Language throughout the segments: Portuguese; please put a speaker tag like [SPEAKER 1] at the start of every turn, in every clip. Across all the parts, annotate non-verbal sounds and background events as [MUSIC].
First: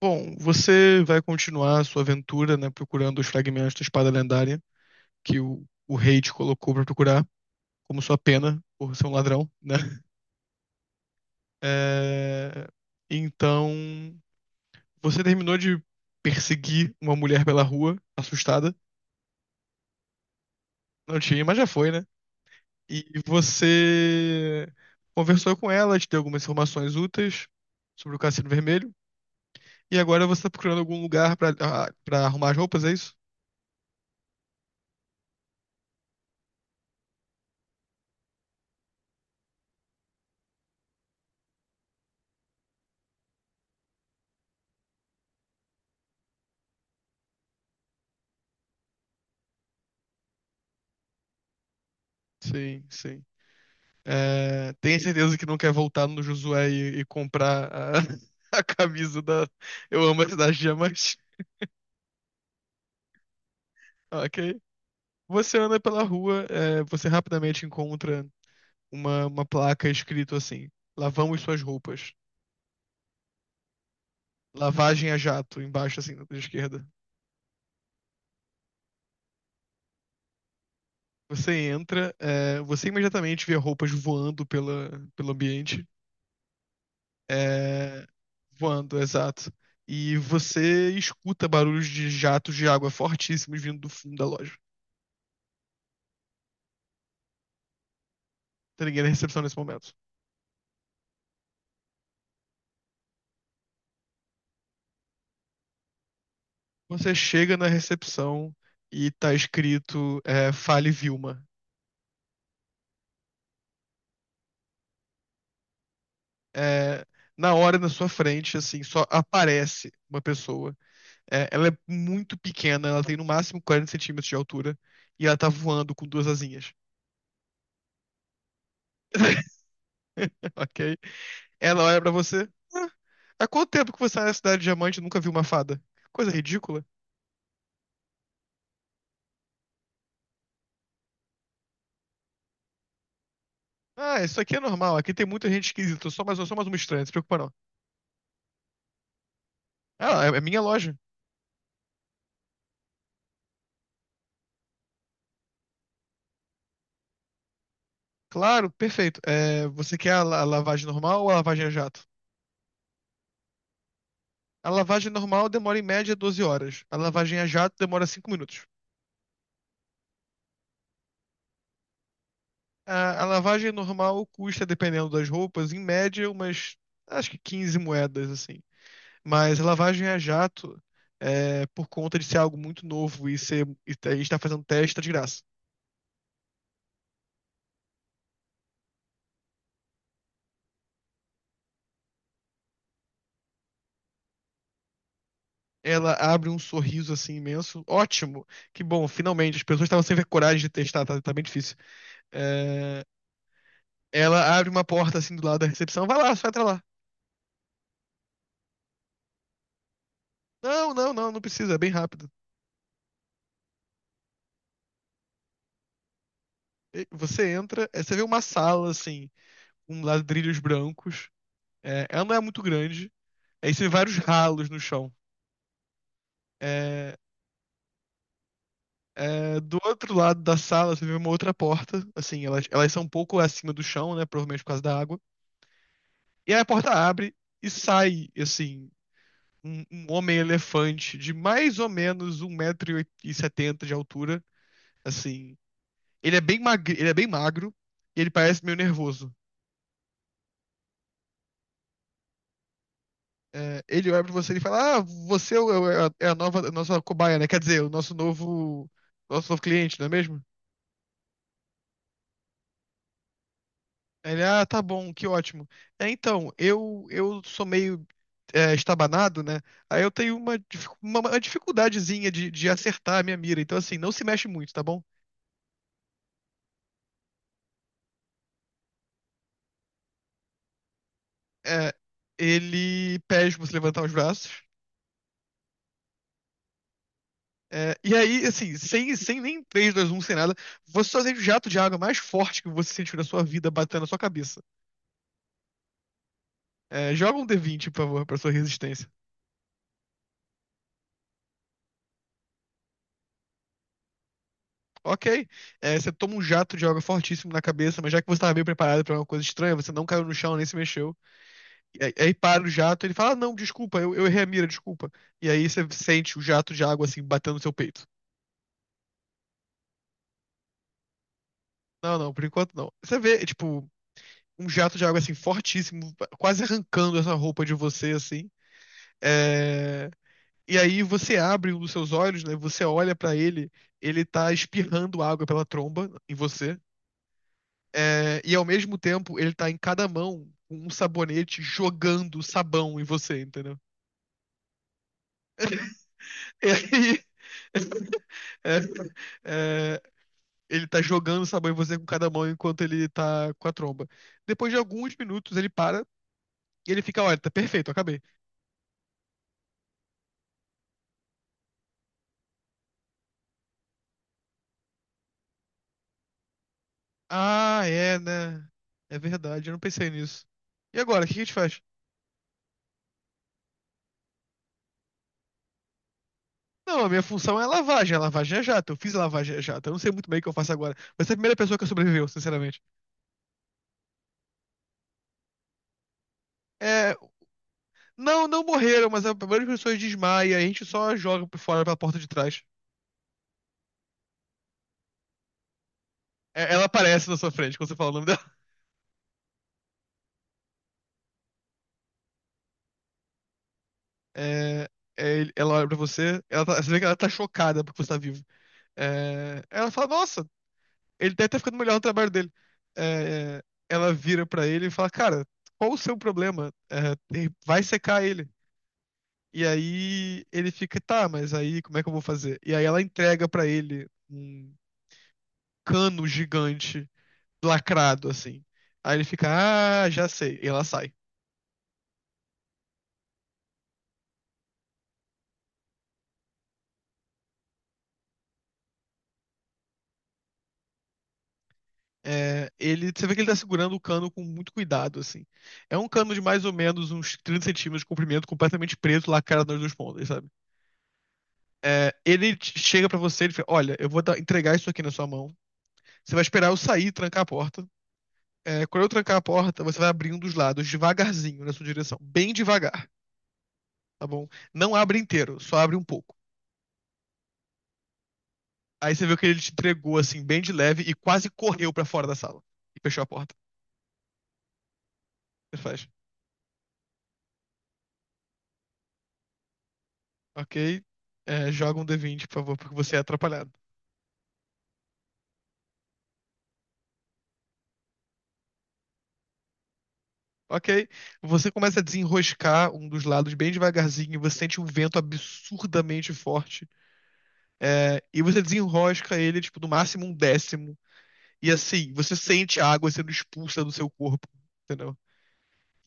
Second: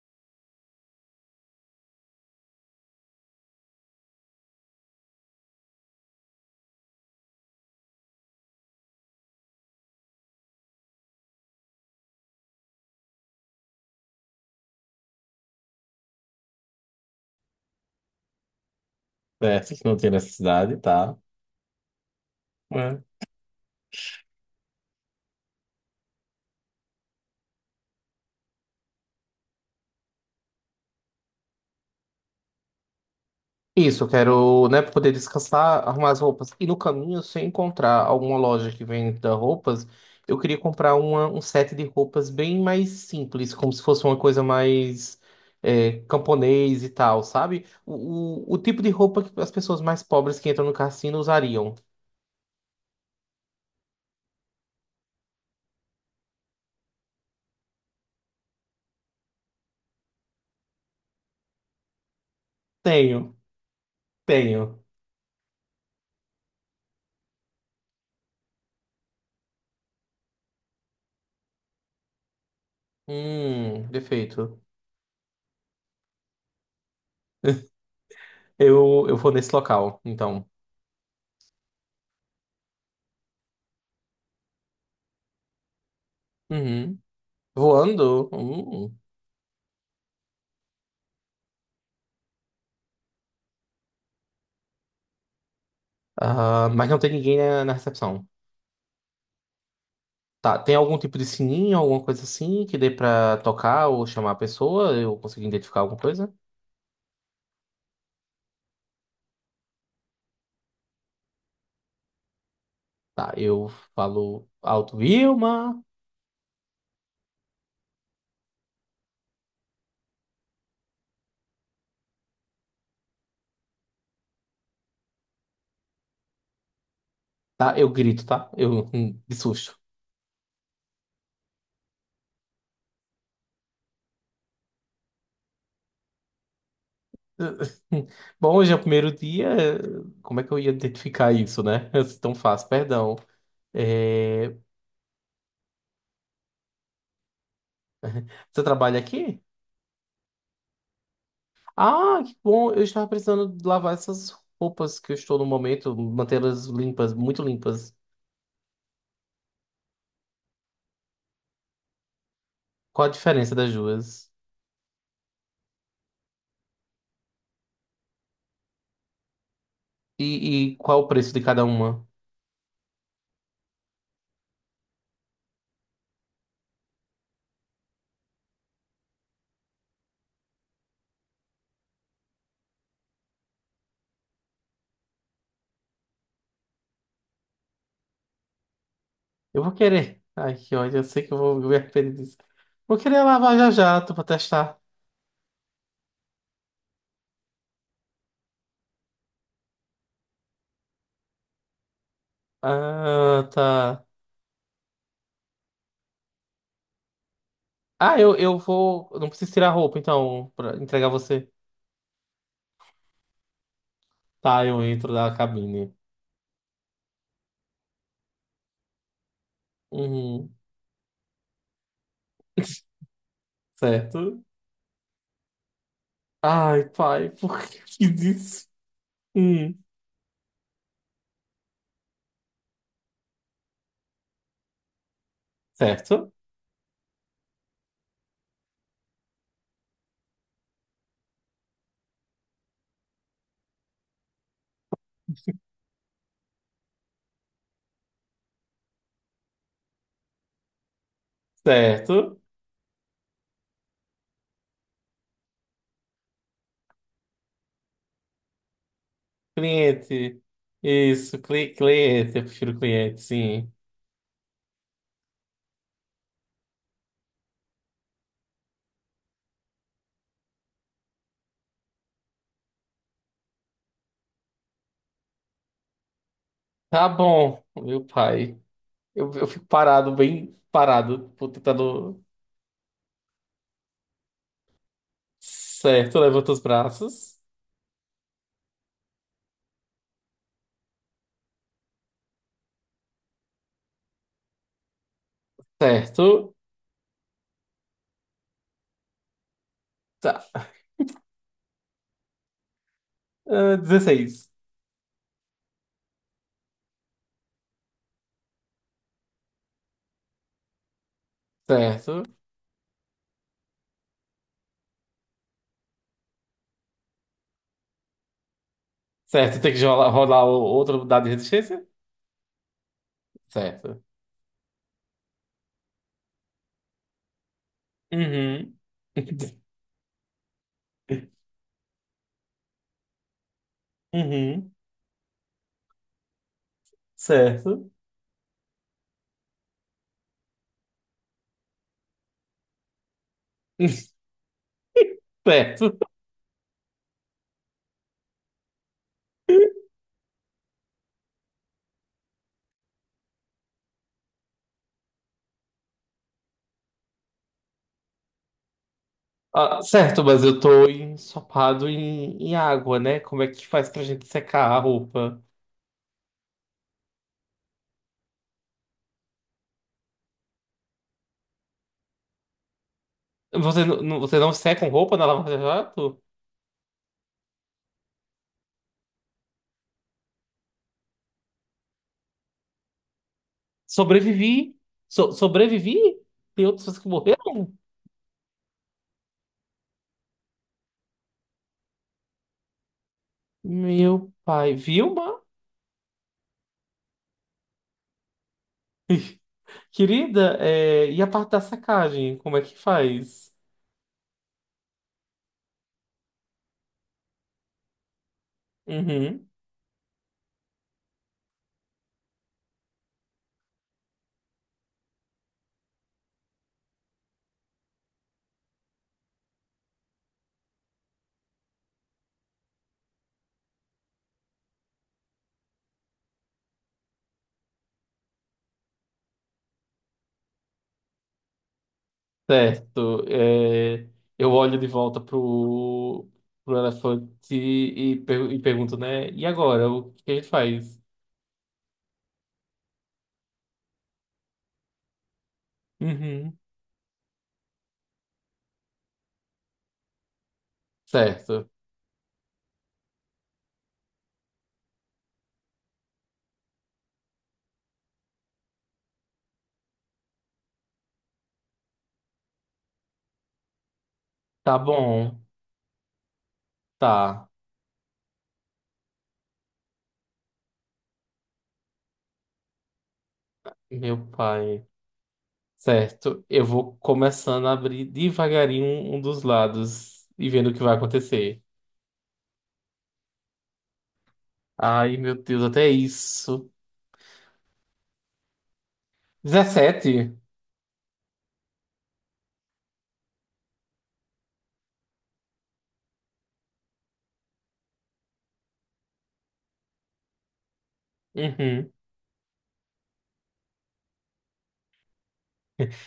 [SPEAKER 1] Bom, você vai continuar a sua aventura, né, procurando os fragmentos da espada lendária que o rei te colocou pra procurar, como sua pena por ser um ladrão, né? [LAUGHS] É, Então, você terminou de perseguir uma mulher pela rua, assustada.
[SPEAKER 2] Certo, que não tem necessidade, tá?
[SPEAKER 1] Não tinha, mas já foi, né? E
[SPEAKER 2] É.
[SPEAKER 1] você conversou com ela, te deu algumas informações úteis sobre o Cassino Vermelho. E agora você tá procurando algum lugar pra, ah, pra arrumar as roupas, é isso?
[SPEAKER 2] Isso, eu quero, né, pra poder descansar, arrumar as roupas. E no caminho, se eu encontrar alguma loja que venda roupas, eu queria comprar uma, um set de roupas bem mais simples, como se fosse uma coisa mais camponês e tal, sabe? O tipo de roupa que as pessoas mais pobres que entram no cassino usariam.
[SPEAKER 1] Sim, sim. É, tenha certeza que não quer voltar no Josué e comprar a, [LAUGHS] a camisa da Eu Amo a Cidade de Diamante. [LAUGHS]
[SPEAKER 2] Tenho,
[SPEAKER 1] Ok.
[SPEAKER 2] tenho.
[SPEAKER 1] Você anda pela rua, você rapidamente encontra uma placa escrito assim: Lavamos suas roupas.
[SPEAKER 2] Perfeito.
[SPEAKER 1] Lavagem a jato, embaixo, assim, da esquerda.
[SPEAKER 2] Eu vou nesse local, então.
[SPEAKER 1] Você entra, você imediatamente vê roupas voando pelo ambiente.
[SPEAKER 2] Uhum.
[SPEAKER 1] É,
[SPEAKER 2] Voando? Hum.
[SPEAKER 1] voando, exato. E você escuta barulhos de jatos de água fortíssimos vindo do fundo da loja.
[SPEAKER 2] Ah, mas não tem ninguém na recepção.
[SPEAKER 1] Tem ninguém na recepção nesse momento.
[SPEAKER 2] Tá, tem algum tipo de sininho, alguma coisa assim que dê pra tocar ou chamar a pessoa? Eu consegui identificar alguma coisa?
[SPEAKER 1] Você chega na recepção e tá escrito Fale Vilma.
[SPEAKER 2] Tá, eu falo alto, Vilma.
[SPEAKER 1] É, na hora, na sua frente, assim, só aparece uma pessoa. Ela é muito pequena, ela tem no máximo 40 centímetros de altura. E ela tá voando com duas asinhas,
[SPEAKER 2] Tá, eu grito, tá? Eu, de susto.
[SPEAKER 1] [LAUGHS] ok? Ela olha pra você. "Ah, há quanto tempo que você tá na Cidade de Diamante e nunca viu uma fada? Que coisa ridícula.
[SPEAKER 2] [LAUGHS] Bom, hoje é o primeiro dia. Como é que eu ia identificar isso, né? [LAUGHS] É tão fácil, perdão.
[SPEAKER 1] Ah, isso
[SPEAKER 2] É,
[SPEAKER 1] aqui é normal. Aqui tem muita gente esquisita. Eu sou mais uma estranha, não se preocupa não.
[SPEAKER 2] Você trabalha aqui?
[SPEAKER 1] Ah, é minha loja.
[SPEAKER 2] Ah, que bom. Eu estava precisando lavar essas roupas que eu estou no momento, mantê-las limpas, muito limpas.
[SPEAKER 1] Claro, perfeito. Você quer a a lavagem normal ou a lavagem a jato?
[SPEAKER 2] Qual a diferença das duas?
[SPEAKER 1] A lavagem normal demora em média 12 horas. A lavagem a jato demora 5 minutos.
[SPEAKER 2] E, e qual o preço de cada uma?
[SPEAKER 1] A lavagem normal custa, dependendo das roupas, em média umas, acho que 15 moedas, assim. Mas a lavagem a jato, por conta de ser algo muito novo e ser, e a gente tá fazendo teste, tá de graça.
[SPEAKER 2] Eu vou querer. Ai, que ódio, eu sei que eu vou me arrepender disso. Vou querer lavar já já, pra testar.
[SPEAKER 1] Ela abre um sorriso assim imenso. Ótimo! Que bom, finalmente. As pessoas estavam sem ver coragem de testar, tá, tá bem difícil. É,
[SPEAKER 2] Ah, tá.
[SPEAKER 1] Ela abre uma porta assim do lado da recepção. Vai lá, só entra lá.
[SPEAKER 2] Ah, eu vou. Eu não preciso tirar a roupa, então, pra
[SPEAKER 1] Não,
[SPEAKER 2] entregar
[SPEAKER 1] não, não, não
[SPEAKER 2] você.
[SPEAKER 1] precisa, é bem rápido.
[SPEAKER 2] Tá, eu entro da cabine.
[SPEAKER 1] E Você entra, aí você vê uma sala assim, com
[SPEAKER 2] Uhum.
[SPEAKER 1] ladrilhos brancos. Ela não é muito
[SPEAKER 2] [LAUGHS]
[SPEAKER 1] grande. Aí você vê vários
[SPEAKER 2] Certo?
[SPEAKER 1] ralos no chão.
[SPEAKER 2] Ai,
[SPEAKER 1] É,
[SPEAKER 2] pai, [LAUGHS] por que eu fiz isso? Hum.
[SPEAKER 1] do outro lado da sala você vê uma outra porta. Assim, elas são um pouco acima do chão, né? Provavelmente por causa da água.
[SPEAKER 2] Certo?
[SPEAKER 1] E aí a porta abre e sai, assim, um homem elefante de mais ou menos 1,70 m de altura. Assim, Ele é bem magro, ele parece meio nervoso.
[SPEAKER 2] Certo?
[SPEAKER 1] Ele olha pra você e fala: Ah, você é a nova, a nossa cobaia, né? Quer dizer, o nosso novo cliente, não é
[SPEAKER 2] Cliente.
[SPEAKER 1] mesmo?
[SPEAKER 2] Isso, cliente. Eu prefiro cliente, sim.
[SPEAKER 1] Aí Ele, tá bom, que ótimo. Então, eu sou meio estabanado, né? Aí eu tenho uma dificuldadezinha de acertar a minha mira. Então, assim, não se mexe muito, tá bom?
[SPEAKER 2] Tá bom, meu pai. Eu fico parado, bem parado, tipo,
[SPEAKER 1] É,
[SPEAKER 2] tentando.
[SPEAKER 1] ele pede pra você levantar os braços.
[SPEAKER 2] Certo, levanta os braços.
[SPEAKER 1] E aí, assim, sem nem três dois um sem nada, você só sente o jato de água mais forte que você sentiu na sua vida batendo na sua cabeça.
[SPEAKER 2] Certo.
[SPEAKER 1] Joga um d20, por favor, pra sua resistência.
[SPEAKER 2] Tá. Ah, 16.
[SPEAKER 1] Ok. Você toma um jato de água fortíssimo na cabeça, mas já que você estava bem preparado pra uma coisa estranha, você não caiu no chão nem se mexeu. E aí,
[SPEAKER 2] Certo.
[SPEAKER 1] aí para o jato, ele fala: "Ah, Não, desculpa, eu errei a mira, desculpa. E aí você sente o jato de água, assim, batendo no seu peito.
[SPEAKER 2] Certo, tem que rolar, outro dado de resistência?
[SPEAKER 1] Não, não, por enquanto não. Você vê, tipo,
[SPEAKER 2] Certo.
[SPEAKER 1] um jato de água, assim, fortíssimo, quase arrancando essa roupa de você, assim.
[SPEAKER 2] Uhum. [LAUGHS]
[SPEAKER 1] É. E aí você abre um dos seus olhos, né? Você olha pra ele, ele tá
[SPEAKER 2] Uhum.
[SPEAKER 1] espirrando água pela tromba em você.
[SPEAKER 2] Certo.
[SPEAKER 1] E ao mesmo tempo, ele tá em cada mão com um sabonete jogando sabão em você, entendeu?
[SPEAKER 2] [LAUGHS] Certo.
[SPEAKER 1] E aí. [LAUGHS] é, é, ele tá jogando sabão em você com cada mão enquanto ele tá com a tromba. Depois de alguns minutos, ele para e ele fica: Olha, tá perfeito, acabei.
[SPEAKER 2] Ah, certo, mas eu tô ensopado em água, né? Como é que faz pra gente secar a roupa?
[SPEAKER 1] Ah, é, né? É verdade, eu não pensei nisso. E agora, o que a gente faz?
[SPEAKER 2] Você, você não seca com roupa na lava-jato?
[SPEAKER 1] Não, a minha função é lavagem. A lavagem é jato. Eu fiz a lavagem a jato. Eu não sei muito bem o que eu faço agora. Mas é a primeira pessoa que sobreviveu, sinceramente.
[SPEAKER 2] Sobrevivi. Sobrevivi? Tem outras pessoas que
[SPEAKER 1] É,
[SPEAKER 2] morreram?
[SPEAKER 1] não, não morreram, mas a maioria das pessoas desmaia. A gente só joga por fora pela porta de trás.
[SPEAKER 2] Meu pai, Vilma?
[SPEAKER 1] Ela aparece na sua frente quando você fala o nome dela. [LAUGHS]
[SPEAKER 2] [LAUGHS] Querida, é, e a parte da sacagem? Como é que faz?
[SPEAKER 1] É, ela olha pra você. Você vê que ela tá chocada porque você tá vivo.
[SPEAKER 2] Uhum.
[SPEAKER 1] Ela fala, nossa, ele deve estar ficando melhor no trabalho dele. É, ela vira pra ele e fala, cara, qual o seu problema? Vai secar ele. E aí ele fica, tá, mas aí como é que eu vou fazer? E aí ela entrega pra ele um cano gigante, lacrado, assim. Aí ele fica, ah, já sei. E ela sai.
[SPEAKER 2] Certo. É, eu olho de volta pro elefante e, e pergunto, né? E agora? O que a gente faz?
[SPEAKER 1] Ele, você vê que ele tá segurando o cano com muito cuidado, assim. É um cano de
[SPEAKER 2] Uhum.
[SPEAKER 1] mais ou menos uns 30 centímetros de comprimento, completamente preto, lacrado nas duas pontas, sabe?
[SPEAKER 2] Certo.
[SPEAKER 1] Ele chega pra você, ele fala, olha, eu vou entregar isso aqui na sua mão. Você vai esperar eu sair e trancar a porta. Quando eu trancar a porta, você vai abrir um dos lados devagarzinho na sua direção, bem devagar. Tá bom.
[SPEAKER 2] Tá
[SPEAKER 1] Não abre
[SPEAKER 2] bom.
[SPEAKER 1] inteiro, só abre um pouco.
[SPEAKER 2] Tá.
[SPEAKER 1] Aí você viu que ele te entregou assim, bem de leve, e quase correu pra fora da sala. E fechou a porta.
[SPEAKER 2] Meu pai.
[SPEAKER 1] Você faz.
[SPEAKER 2] Certo, eu vou começando a abrir devagarinho um dos lados e vendo o que vai
[SPEAKER 1] Ok.
[SPEAKER 2] acontecer.
[SPEAKER 1] Joga um d vinte, por favor, porque você é atrapalhado.
[SPEAKER 2] Ai, meu Deus, até isso. 17?
[SPEAKER 1] Ok. Você começa a desenroscar um dos lados bem devagarzinho, e você sente um vento absurdamente forte. E você desenrosca ele, tipo, no máximo um décimo. E
[SPEAKER 2] Uhum.
[SPEAKER 1] assim, você sente a água sendo expulsa do seu corpo, entendeu?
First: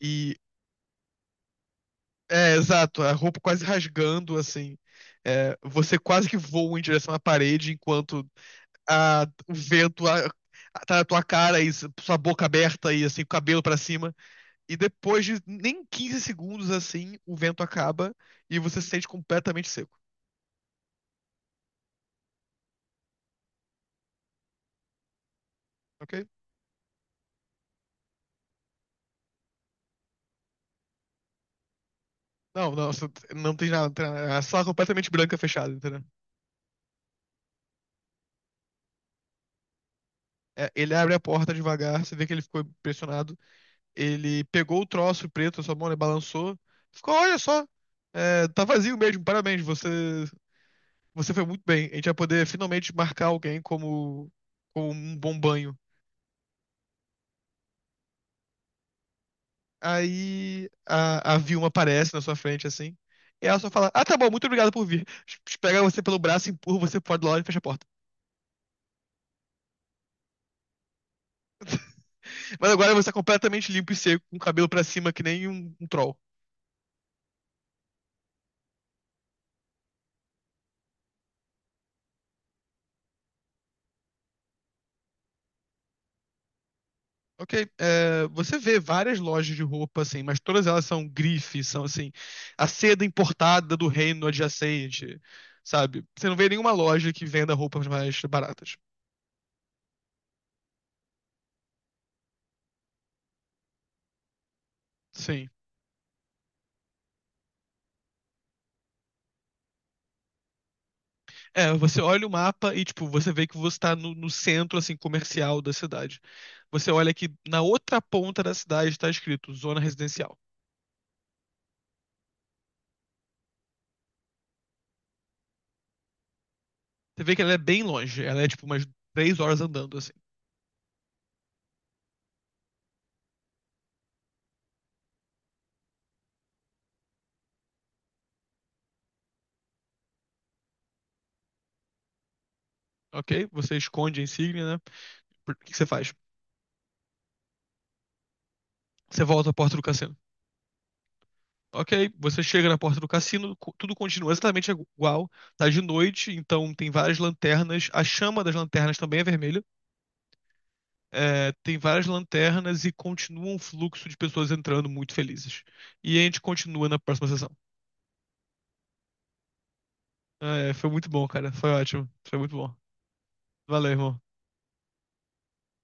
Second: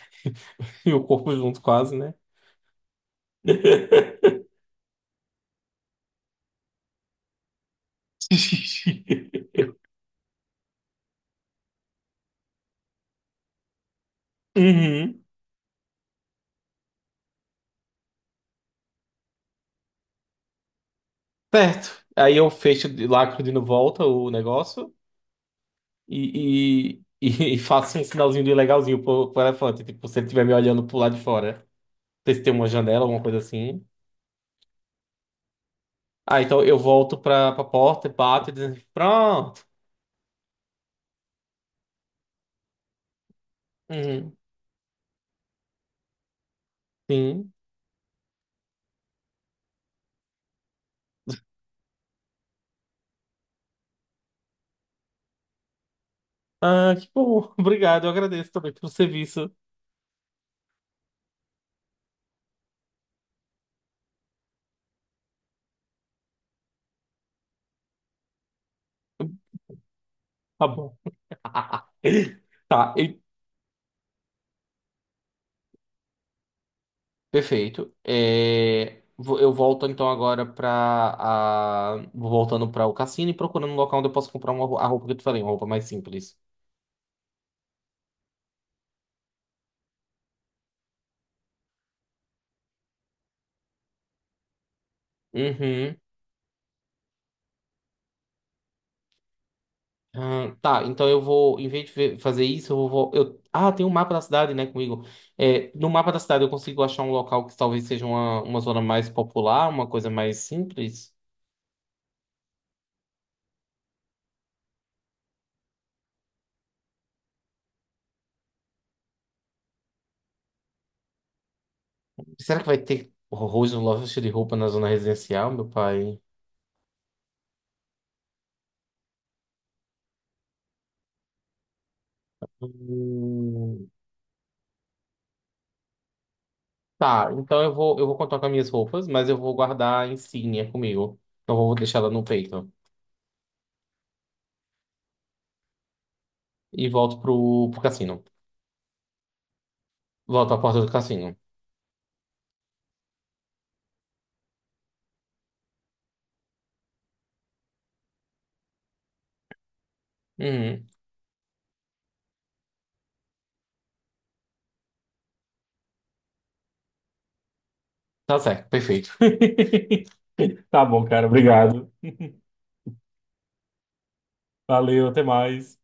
[SPEAKER 1] E
[SPEAKER 2] E o corpo junto, quase, né?
[SPEAKER 1] Exato, a roupa quase rasgando,
[SPEAKER 2] [LAUGHS]
[SPEAKER 1] assim. Você quase que voa em direção à parede enquanto o vento tá na tua cara e sua boca aberta e assim, o cabelo pra cima. E depois
[SPEAKER 2] Uhum.
[SPEAKER 1] de nem 15 segundos assim, o vento acaba e você se sente completamente seco,
[SPEAKER 2] Certo. Aí eu fecho, lacro volta o negócio
[SPEAKER 1] ok?
[SPEAKER 2] e [LAUGHS] e faço um sinalzinho de legalzinho pro elefante, tipo, se ele estiver me olhando pro lado de fora. Não sei se tem uma
[SPEAKER 1] Não, não,
[SPEAKER 2] janela,
[SPEAKER 1] você
[SPEAKER 2] alguma coisa
[SPEAKER 1] não tem
[SPEAKER 2] assim.
[SPEAKER 1] nada, não tem nada. A sala completamente branca fechada, entendeu?
[SPEAKER 2] Ah, então eu volto pra porta, bato e dizendo, pronto.
[SPEAKER 1] Ele abre a porta devagar, você vê que ele ficou impressionado.
[SPEAKER 2] Uhum,
[SPEAKER 1] Ele pegou o troço preto na sua mão, ele balançou. Ficou, olha
[SPEAKER 2] sim.
[SPEAKER 1] só, tá vazio mesmo, parabéns, você foi muito bem. A gente vai poder finalmente marcar alguém como um bom banho.
[SPEAKER 2] Ah, que bom. [LAUGHS] Obrigado, eu agradeço também pelo serviço.
[SPEAKER 1] Aí a Vilma aparece na sua frente, assim. E ela só fala, ah, tá bom, muito obrigado por vir. Pega você pelo braço, empurra você pro lado e fecha a porta.
[SPEAKER 2] Tá bom. [LAUGHS]
[SPEAKER 1] [LAUGHS] Mas
[SPEAKER 2] Tá,
[SPEAKER 1] agora você é
[SPEAKER 2] e-
[SPEAKER 1] completamente limpo e seco, com o cabelo pra cima que nem um troll.
[SPEAKER 2] perfeito. É, eu volto então agora pra. A, vou voltando pra o cassino e procurando um local onde eu posso comprar uma, a roupa que eu te falei, uma roupa mais simples.
[SPEAKER 1] Ok, você vê várias lojas de roupa, assim, mas todas elas são grife, são assim, a seda importada do reino adjacente,
[SPEAKER 2] Uhum.
[SPEAKER 1] sabe? Você não vê nenhuma loja que venda roupas mais baratas.
[SPEAKER 2] Ah, tá, então eu vou, em vez de fazer isso, eu vou. Eu, ah, tem um mapa da cidade, né, comigo.
[SPEAKER 1] Sim.
[SPEAKER 2] É, no mapa da cidade eu consigo achar um local que talvez seja uma zona mais popular, uma coisa mais simples.
[SPEAKER 1] Você olha o mapa e, tipo, você vê que você tá no centro, assim, comercial da cidade. Você olha que na outra ponta da cidade tá escrito zona residencial.
[SPEAKER 2] Será que vai ter horrores no loja de roupa na zona residencial, meu pai?
[SPEAKER 1] Você vê que ela é bem longe, ela é, tipo, umas 3 horas andando, assim.
[SPEAKER 2] Hum, tá, então eu vou contar com as minhas roupas, mas eu vou guardar a insígnia comigo. Não vou deixar ela no peito.
[SPEAKER 1] Ok? Você esconde a insígnia, né? O que que você faz?
[SPEAKER 2] E volto pro cassino.
[SPEAKER 1] Você volta à porta do cassino.
[SPEAKER 2] Volto à porta do cassino.
[SPEAKER 1] Ok, você chega na porta do cassino, tudo continua exatamente igual. Tá de noite, então tem várias lanternas. A chama das lanternas também é vermelha.
[SPEAKER 2] Uhum,
[SPEAKER 1] Tem várias lanternas e continua um fluxo de pessoas entrando muito felizes. E a gente continua na próxima sessão.
[SPEAKER 2] tá certo, perfeito. [LAUGHS] Tá
[SPEAKER 1] Foi
[SPEAKER 2] bom,
[SPEAKER 1] muito
[SPEAKER 2] cara,
[SPEAKER 1] bom, cara. Foi
[SPEAKER 2] obrigado.
[SPEAKER 1] ótimo. Foi muito bom. Valeu, irmão.
[SPEAKER 2] Valeu, até mais.